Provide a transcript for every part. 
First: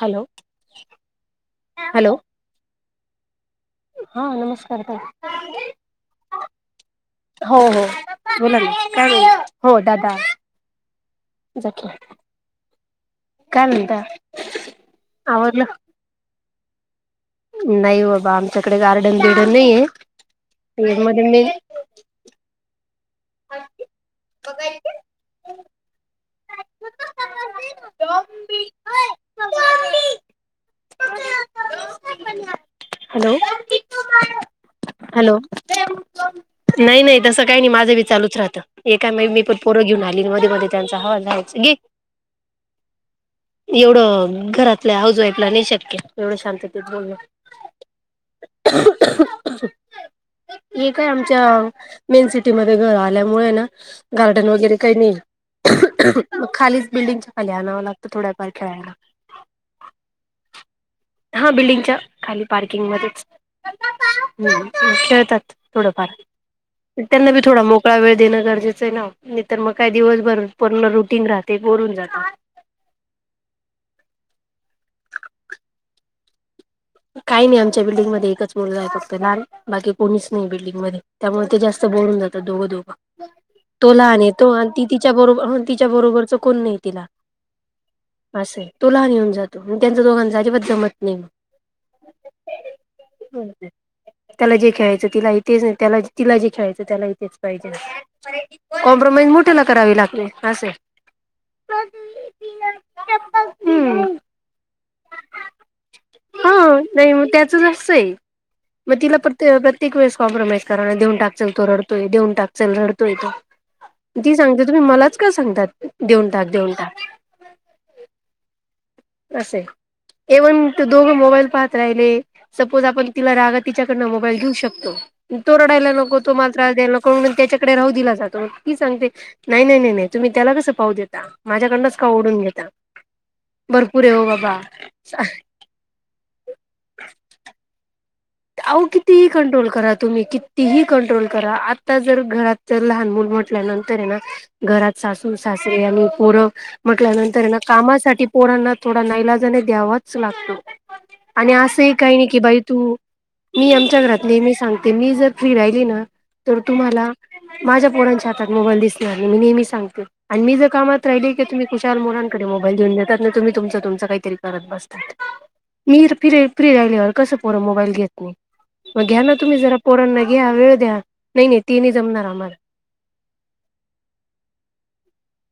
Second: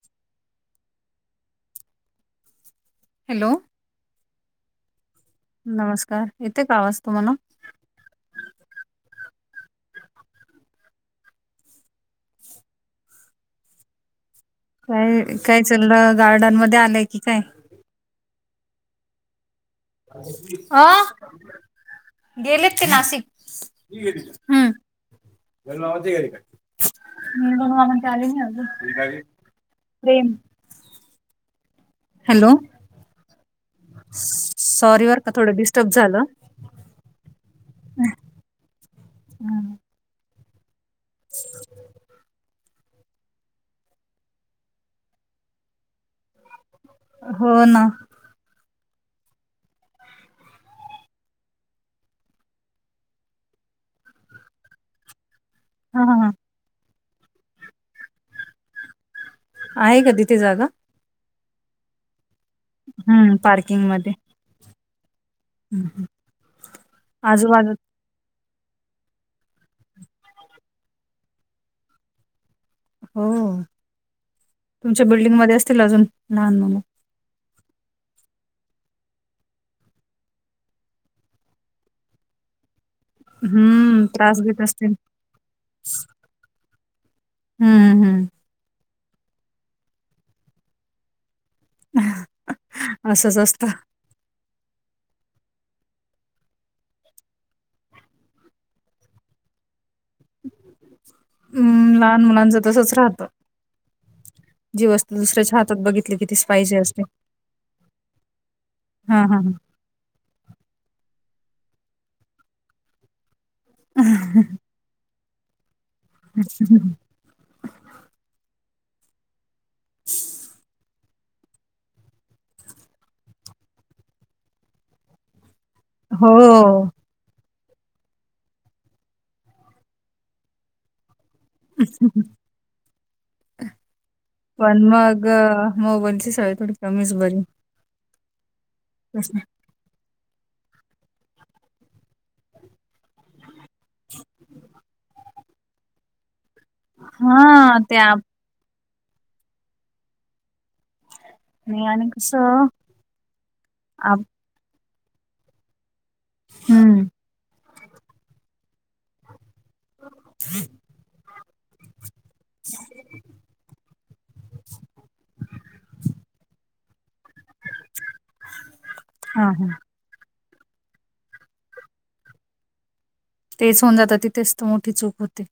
Hello hello, [unintelligible] hello, हा नमस्कार ताई, नमस्कार येते का आवाज तुम्हाला हो-हो बोला ना काय बोला हो दादा [inaudible] जा कि काय म्हणता? काय नाय काय आवरलं? चालय गार्डन मध्ये आलेय नाही बाबा आमच्याकडे गार्डन-बिर्डन हा आ गेले, नाशिक ह, [unintelligible] निंदनवा म्हणंत आले नाही अजून, प्रेम, हॅलो, हॅलो सॉरी बर का हॅलो थोडं डिस्टर्ब झालं नाही-नाही तस काही नाही माझं बी चालूच राहत ए काय मी पण पोरं घेऊन आली मध्ये-मध्ये त्यांचा आ च ग एवढ घरातल्या हाऊस वाईफला नाही शक्य एवढं शांततेत बोलण हो ना [unintelligible] हे काय आमच्या मेन सिटीमध्ये घर आल्यामुळे ना गार्डन वगैरे काही नाही हा हा हा मग खालीच बिल्डिंगच्या खाली आणावं लागतं थोड्याफार खेळायला आहे का तिथे जागा, हा बिल्डिंगच्या खाली पार्किंग मध्येच हम्म पार्किंग मध्ये खेळतात थोडंफार त्यांना बी थोडा आजूबाजू मोकळा वेळ देणं गरजेचं नाही तरर मग काय दिवसभर पूर्ण रुटीन राहते बोर होऊन जात हो तुमच्या बिल्डिंग मध्ये असतील, अजून लहान मुल काही नाही आमच्या बिल्डिम मध्ये एकच मुलं जाय शकत लहान बाकी कोणीच नाही बिल्डिंग मध्ये त्यामुळे ते जास्त बोर होऊन जात त दोघ-दोघं तो हम्म लहान आहे त्रास तो देत आणि ती असतील तिच्या बरोबर तिच्या बरोबरच कोण नाही तिला हम्ममम-हम्म, असं आहे तो लहान येऊन जातो म त्यांचं दोघांना अजिबात जमत नाही. असंच असतं त्याला जे खेळायचं तिलाही तेच नाही त्याला तिला जे खेळायचं त्याला हि तेेच पाहिजे कॉम्प्रोमाइज मोठ्याला करावी लागते ते अस हम्म लहान मुलांच तसच राहतं हम् जी वस्तू दुसऱ्याच्या हातात बघितली की तीच हा पाहिजे असते नाही मग त्याच असंये मग तिला हां, हां, हां. प्रत्येक वेळी कॉम्प्रमाईज कराय देऊ टाकते चल तो रडतोय देऊन टाकल चल रडतोय तो ती सांगते तुम्ही मलाच का सांगतात देऊन टाक देऊन टाक असे ए वन टु दोघ मोबाईल पाहत राहिले सपोज आपण तिला राग तिला तिच्याकडन मोबाईल घेऊ शकतो तो रडायला नको तो मला त्रास हो. द्यायला नको त्याच्या कडे राहू दिला जातो ती सांगते नाही नाही नाही तुम्ही त्याला कसं पाहू देता माझ्याकडनच का ओढून घेता भरपूर आहे हो बाबा पण मग मोबाईलची सवय थोडी कमीच बरी अहो कितीही तसं कंट्रोल करा तुम्ही कितीही कंट्रोल करा आता जर घरात तर लहान मुल म्ह लग्ना नंतर ना घरात सासूर सासरी आणि पोरं म्हटल्यानंतर ना हां, ते कामासाठी ॲपने पोरांना थोडा नाईलाजान द्यावाच लागतो आणि असंही आणि काही नाही की बाई कसं तू मी आमच्या घरात ॲप नेहमी सांगते म्हणते मी जर फ्री राहिली ना तर हं, तुम्हाला माझ्या पोरच्या हाता त मोबाईल दिसनार नाही मी नेहमी सांगते सांगते मी जर कामात राहिली कि तुम्ही खुशाल मुलाकडे मोबाईल देऊ देतात ना तुम्ही तुच तुच काय तरी काही तरी करत बसता ते करत बसता मी फ्री राहिली तर कस पोर मोबाईल बगतील कोण मग घ्या ना हां, तुम्ही हां. जरा पोरण नाही घ्या वेळ द्या नाही नाही ते नाही जमणार आम्हाला तेच होऊन जात तिथेच तर मोठी चूक होते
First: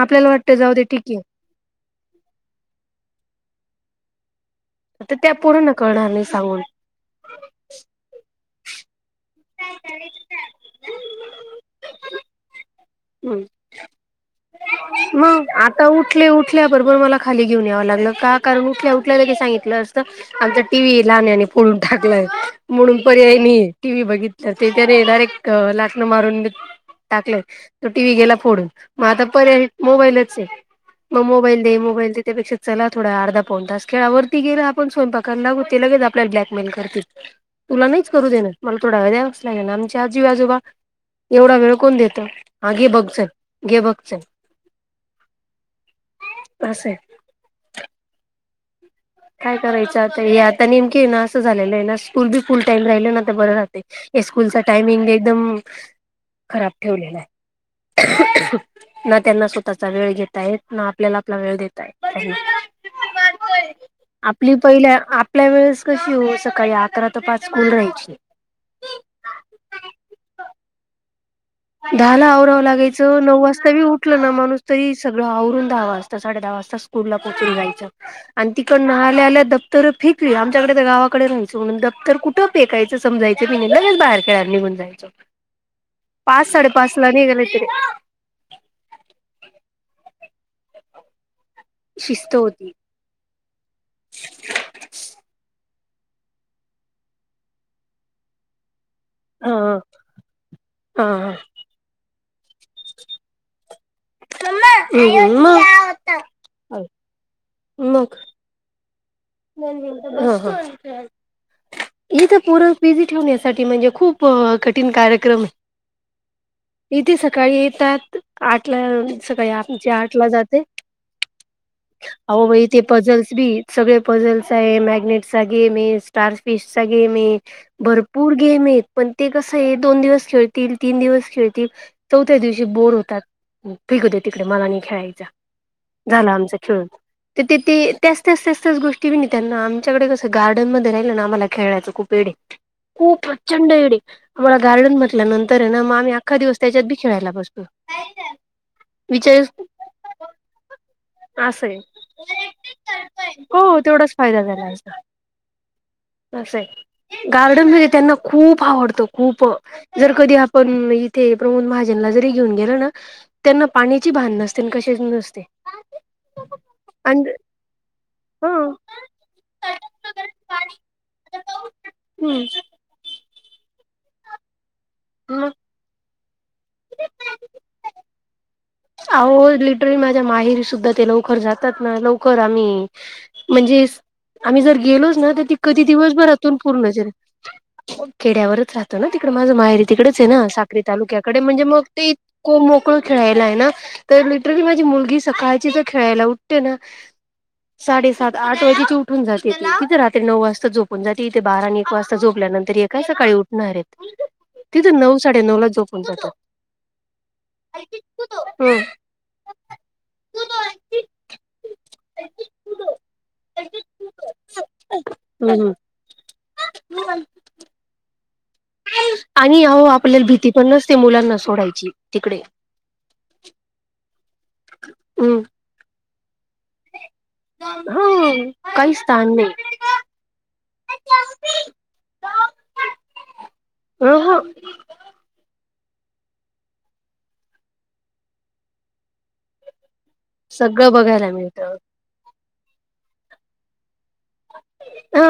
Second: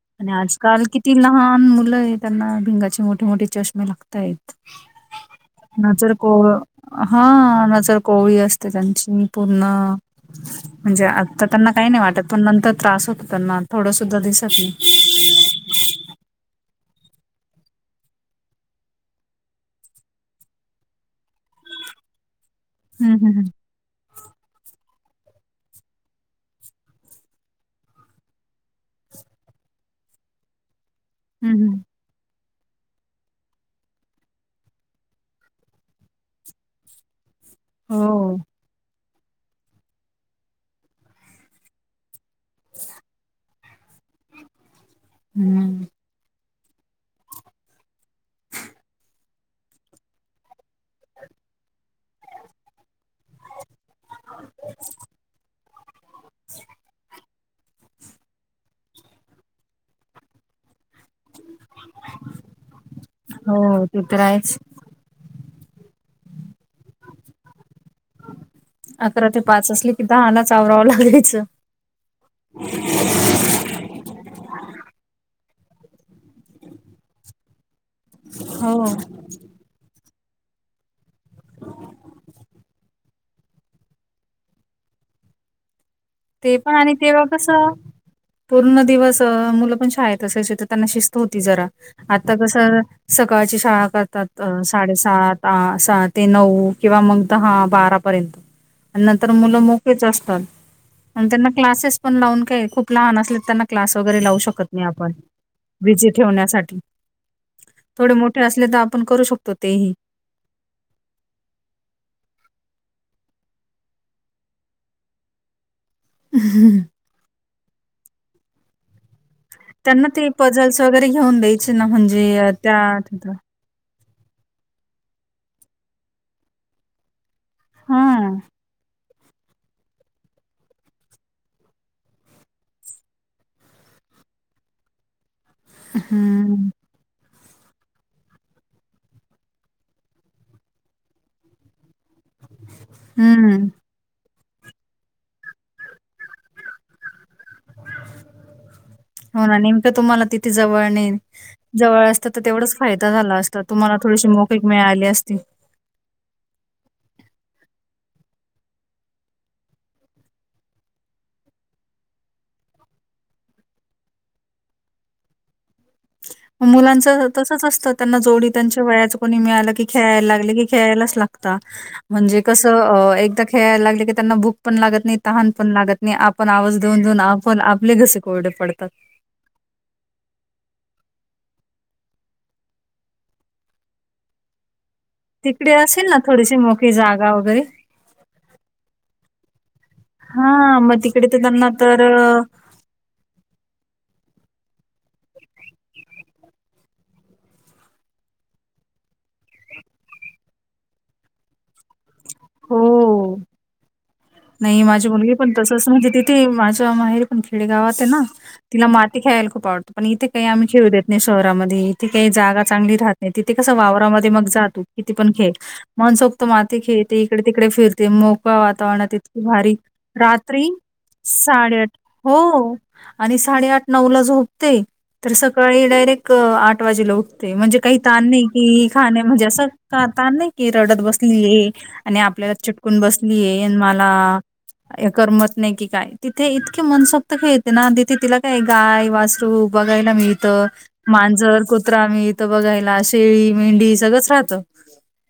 आपल्याला आणि वाटतं जाऊ दे आजकाल ठीक किती आहे लहान मुलं आहे त्यांना भिंगाचे मोठे मोठे चष्मे लागतायत आता त्या पोरांना कळणार नजर नाही को सांगून हा नजर कवळी असते त्यांज्याशी मी पूर्ण म्हणजे आता त्यांना काही नाही वाटत पण नंतर त्रास होतो त्यांना थोडं सुद्धा दिसत नाही मग आता उठले उठल्या बरोबर मला खाली घेऊन यावं लागलं का कारण उठल्या उठल्या सांगितलं असतं आमचा टीव्ही लहान आहे फोन टाकलाय म्हणून हं, हं, पर्याय हं. नाहीये टीव्ही बघत तर ते डायरेक्ट लाटणं मारून टाकले तो टी व्ही गेला फोडून मग आता पर्याय मोबाईलच आहे मग हं, मोबाईल दे हं. मोबाईल दे त्यापेक्षा चला थोडा अर्धा पन तास खेळा वरती गेला आपण स्वयंपाकाला लागो तिला बी तीच आपल्याला ब्लॅकमेल करते तुला नाही करूच हो. देणार मला थोडा वेळ द्या ना कस हाय ना आमच्या आजी आजोबा एवढा वेळ कोण देतं हा घे बघ चल गे बघ चल हं. असय काय करायचं आता हे आता नेमकीे आहे ना असं झालेलं आहे ना स्कूल बी फुल टाइम राहिलं ना तर बरं राहतय हे स्कूलचा टायमिंग एकदम खराब ठेवलेला आहे ना त्यांना स्वतःचा वेळ घेेतय ना आपल्याला आपला वेळ देेता येत त हो, ते तर आहेच. आपली पहिल्या आपल्या वेळेस कशी हो सकाळी अकरा ते पाच स्कूल राहायची अकरा ते पाच असले कि दहानच आवरावं लागायचं दहा ला आवराय व लागायचं नऊ वाजता उठते उठलो ना माणूस तरी सगळं आवरून साडेदहा वाजता स्कूलला पोचून जायचं आणि हो तिकडंन आल्या आल्या दप्तर फेकली आमच्याकडे तर गावाकडे राहायचं दप्तर कुठे फेकायचं समजायचं नाही लगेच बाहेर बाहेर खेळायला निघून जायचो पाच ते पण आणि साडेपाच ला तेव्हा निघाले कस तरी पूर्ण दिवस मुलं ते पण शाळेत असायचे त्यांना शिस्त होती ती जरा आता शिस्त कस होती सकाळची शाळा करतात साडे सात आठ दहा ते नऊ किंवा मग दहा बारापर्यंत नंतर मुल हा मोकळीच असतात हा आणि हा त्यांना कलाससेस लावून काही खूप लहान असले त्यांना क्लास दिवा वगैरे लावू शकत नाही आपण विजे ठेवण्यासाठी थोडे मोठे असले तर आपण करू शकतो तेही. इथे पोर बीजे टेवण्यासाठी त्या साठी म्हणजे खूप कठीण कार्यक्रम इथे सकाळी येतात आटला सकाळी आठ त्यांना आठ ला ते जाते पझल्स वगैरे घेऊन द्यायचे ना म्हणजे अ, अहोबाई ते त्या पझल्स तिथं बी सगळे पझल्स आहे मॅग्नेट चा गेम आहे स्टार फिश चा गेम आहे हा भरपूर गेम आहे पण ते कसं आहे दोन दिवस खेळतील तीन दिवस खेळतील चौथ्या दिवशी बोर होतात फेकूदे तिकडे मला नाही खायचा. झाला आमचा हम्म, खेळून त ति ती त्याच त्याच त्यास त्याच गोष्टी किवी मी त्यांना आमच्याकडे कस गार्डनमध्ये राहिलं ना आम्हाला खेळायचं खूप वेडे खूप हम्म. प्रचंड येडे तुम्हाला गार्डन म्हटल्या नंतरेना मग आम्ही अख्खा दिवस त्याच्यात बी खेळायला बसतो. विचार हो ना नेमकं तुम्हाला तिथे जवळ नाही असं आहे. जवळ असत तर तेवढाच फायदा झाला असता तुम्हाला त्याचाच थोडीशी फायदा झाला मोकळीक मिळाली असती. असता असय गार्डन तुझं हे त्यांना खूप आवडत खूप जर कधी आपण इथे प्रमोद महाजनला जरी घेऊन गे [unintelligible] त्यांना पाण्याची भान नसते न कशाची नसते. मुलांच आणि तसच असतं त्यांना ह जोडी त्यांच्या वयाच कुणी मिळालं की खेळाय लागल की खेयलाच लागत म्हणजे हम्म कस एकदा खेळायला लागले की त्यांना भूक पण लागत नाही मग तहान पण लागत नाही आप पण आवाज देऊन देऊन आपण आपले घसे कोरडे पडतात. अहो लिटरली माझ्या माझा माहेरी सुद्धा ते लवकर जातात ना लवकर आम्ही म्हणजे आम्ही जर गेलोच ना त ती तिकडे कधी असेल ना दिवसभरातून थोडीशी पूर्ण मोकळी जागा वगैरे? खेड्यावरच राहतो ना तर माझं माहेरी तिकडेच आहे ना साकरी हां, मग तिकडे तालुक्याकडे तर म्हणजे त्यांना मग तर ती अ, इतक मोकळ खेळायला आहे ना तर लिटरली माझी मुलगी सकाळची तर खेळायला उठते ना साडेसात आठ वाजेची उठून जाते तिथे रात्री नऊ वाजता झोपून जाते तथे बारा आण एक वाजता झोपल्यानंतर ह्या काय सकाळी हो. उठणारेत. नाही माझी मुलगी पण तसच म्हणजे ती तिथे माझ्या माहेरी पण खेडे गावाते ना तिला माती खेळायला खूप आवडतं पण इथे काही आम्ही खेळू देत नाही शहरामध्ये इथे काही जागा चांगली राहत नाही तिथे कस वावरामध्ये मग जा तु किती पण खेळ हम्म म्हणसोक्त माती खेळते इकडे तिकडे फिरते मो बा वातावरणात इतकी आणि भारी अहो आपल्याला भीती पण रात्री नसते मुलांना साडे सोडायची आठ तिकडे हो आणि साडेआठ नऊ ला झोप ते तर हम्म सकाळी डायरेक क आठ वाजेला उठते म्हणजे काही हा ताण नाही कि काहीच खाणे ताण म्हणजे नाही. असं ताण नाही की रडत बसले. [unintelligible] आणि आपल्याला चिटकून बसलीय अन अ मला ह करमत नाई की काय तिथे इतके मनसोक्त खेळते ना तिथे तिला काय गाय वासरू बघ बघायला मिळत. सगळं बघायला मांजर, मिळतं. कुत्रा मिळत बघायला. शेळी, मेंढी सगळंच राहतं हा.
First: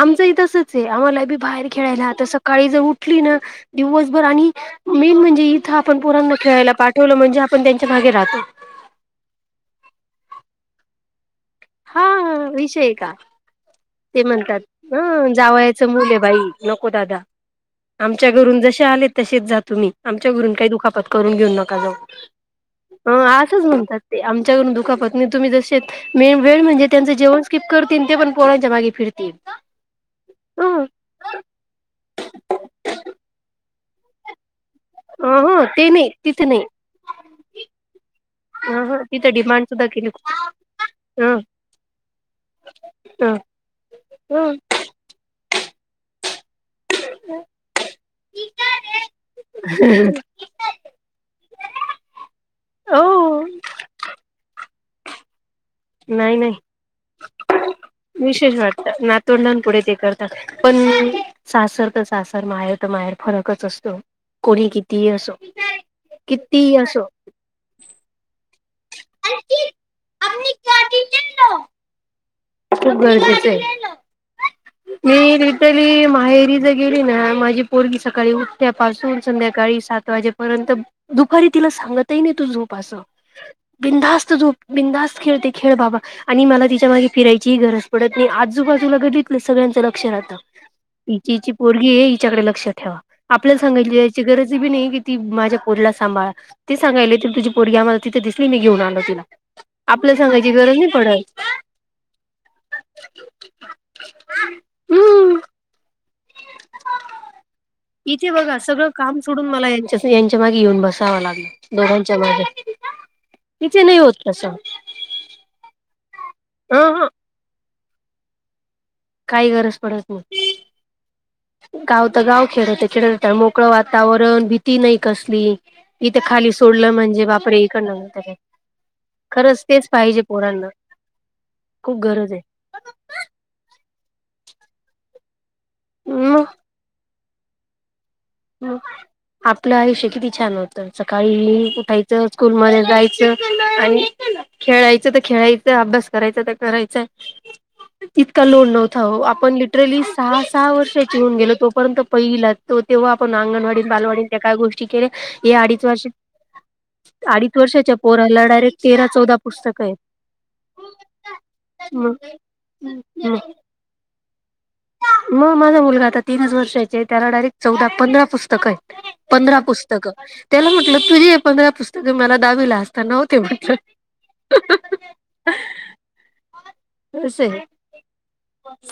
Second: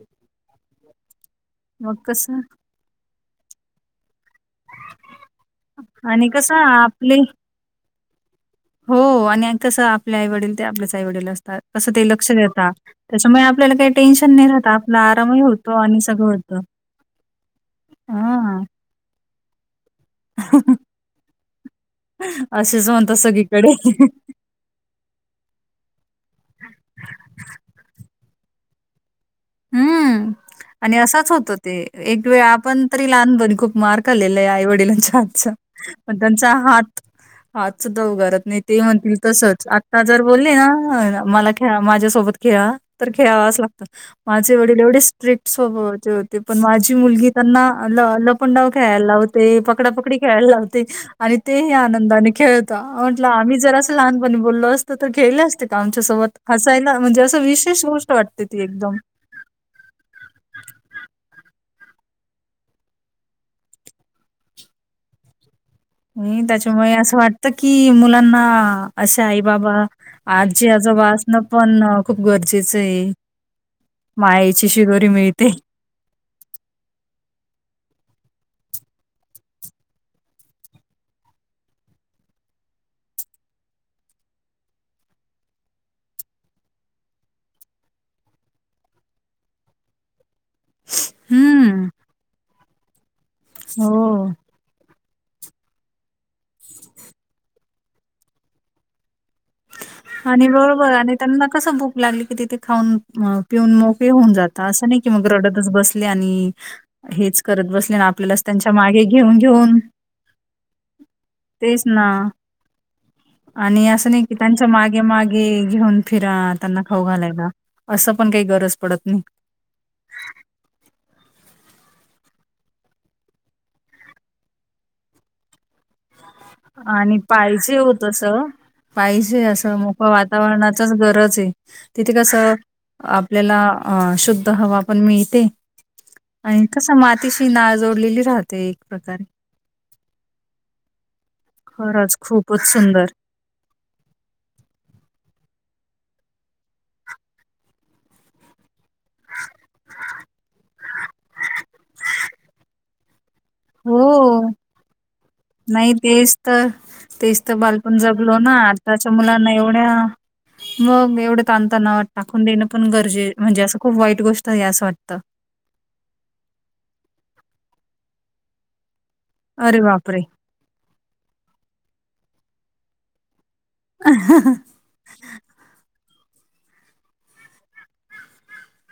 आमच ही असचे आहे आम्हाला बी बाहेर मग खेळायला आता कसं सकाळी जर उठली ना दिवसभर आणि मेन म्हणजे इथं आपण आणि पोरांना. कसं खेळायला पाठवलं आपले म्हणजे आपण त्यांच्या मागे राहतो. हो आणि कसं आपले आईवडील ते आपलेच आई वडील अस तसं हा ते लक्ष देता विषय आहे का त्याच्यामुळे आपल्याला काही ते टेन्शन नाही म्हणतात राहत आपला ह आरामही होतो जावयाचं आणि मुल आहे सगळं बाई होत. नको दादा आमच्या घरून जसे आले तसेच जा तुम्ही आमच्या घरून काही दुखापत करून घेऊन नका जाऊ. असेच अ म्हणतात असंच म्हणत सगळीकडे असते आमच्याकडून दुखापत तुम्ही जसे मी वेळ म्हणजे त्यांचं जेवण स्किप करती न ते पण पोरांच्या मागे फिरती. हम्म आणि असच होत ते एक वेळ आपण तरी लहानपणी खूप मार खाल्लेलाय आईवड बेलनचा हातच ह ते नाही पण तिथे त्यांचा नाही हात हात सुद्धा उगारत नाही ते ह ह म्हणतील तिथं डिमांड तसच सुद्धा आत्ता केली जर बोलले ना ह मला खेळा माझ्यासोबत खेळा तर ह खेळावाच लागत माझे वडील एवढे स्ट्रिक स्वभावाचे होते. पण माझी मुलगी त्यांना ल लपंडाव खेळायला लावते पकडापकडी खेळायला लावते आणि तेही आनंदाने खेळता हो म्हटलं आम्ही जर असं लहानपणी बोललो असतो तर खेळले असते का? नाही आमच्यासोबत नाही हसायला म्हणजे असं विशेष गोष्ट वाटते ती एकदम. तोंडांपुढे ते करतात पण सासर तर सासर माहेर तर माहेर फरकच असतो. कोणी कितीही असो नाही कितीही त्याच्यामुळे असो असं वाटत की मुलांना अ आई बाबा आजी आज वास ना पण खूप गरजेचं खूप आहे गरजेचं आहे. माय मी रिटली माहेरी ज गेली ना माझी पोरगी स सकाळी उठ्यापासून संध्याकाळी सात वाजेपर्यंत दुपारी तिला सांगतही नाही तू झोप असं बिधास्त झूप बिंदधास्त खेळते खेळ बाबा आणि मला तिच्या मागे फिरायची गरज पडते मी आजूबाजूला घडीितलं सगळ्यांचं लक्ष राहतं हिचीची हम्म. पोरगी आहे हिच्याकडे लक्ष ठेवा आपल्याला सांगायची यायची हो गरजी बी नाही ती माझ्या पोरीला सांभाळ ते सांगायले त तझी पोरगी आम्हाला तिथे दिसली नाही घेऊन आल तिला आपल्याला आणि सांगायची गरज नाही बरोबर आणि पडत. त्यांना कस भूक लागली की तिथे खाऊन पिऊन मग होन जात असं नाही की मग हम्म. रडतच बस आणि इथे आपल्यालाच बघा त्यांच्या सगळं मागे काम सोडून मला घेऊन-घेऊन यांच्या यांच्या मागे येऊन बसत सावं लागल तेच ना दोघांच्या मागे तिथे आणि असं होत नाही कि तसं त्यांच्या मागे मागे घेऊन फिरा ह त्यांना खाऊ घालायला असं पण काही गरज पडत नाही. काय गरज पड तू गाव तर गाव खेळते खेळत मोकळं वातावरण भीती नाही कसली ते खाली सोडलं आणि म्हणजे बापर हे पाहिजे हो करणार तसं पाहिजे असं मोक वातावरणाचच गरज आहे खूप तिथे गरज आहे कसं आपल्याला अ शुद्ध हवा पण मिळते मग आणि कसं मातीशी नाळ जोडलेली राहते एक प्रकारे आपलं आयुष्य किती छान होतं सकाळी उठायच खरंच स्कूल खूपच म सुंदर जायच आणि खेळायचं खे घ्यायचं अभ्यास करायचा ते करायचंय तितका लोड नव्हता आपण लिटरली सहा सहा वर्षाचीि होून गेलो तोपर्यंत पहिला ण अंगणवाडी हो बालवाडींच्या काय गोष्टी केल्या हे अडीच नाही वर्ष तेच तर तेच अडीच तर वर्षाच्या बालपण जगलो पोराला ना डायरेक्ट तेरा आताच्या चौदा मुलांना पुस्तकं आहेत एवढ्या मग एवढे ताणताणा मग टाकून देणं पण गरजे म्हणजे असं खूप वाईट गोष्ट आहे असं वाटतं मग माझा मुलगा आता तीनच वर्षाचे त्याला डायरेक्ट चौदा पंधरा पुस्तकं आहेत पंधरा अरे बापरे पुस्तकं त्याला म्हटलं तुझी हे पंधरा पुस्तकं मला दावी ला असताना्ह ते म्ह स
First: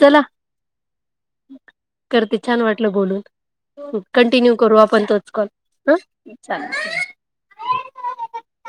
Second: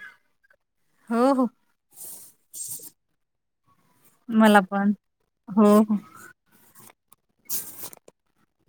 चला हो हो करते छान वाटलं बोलून कंटिन्यू मला करू पण आपण तोच कॉल हो हो ह चाल [unintelligible]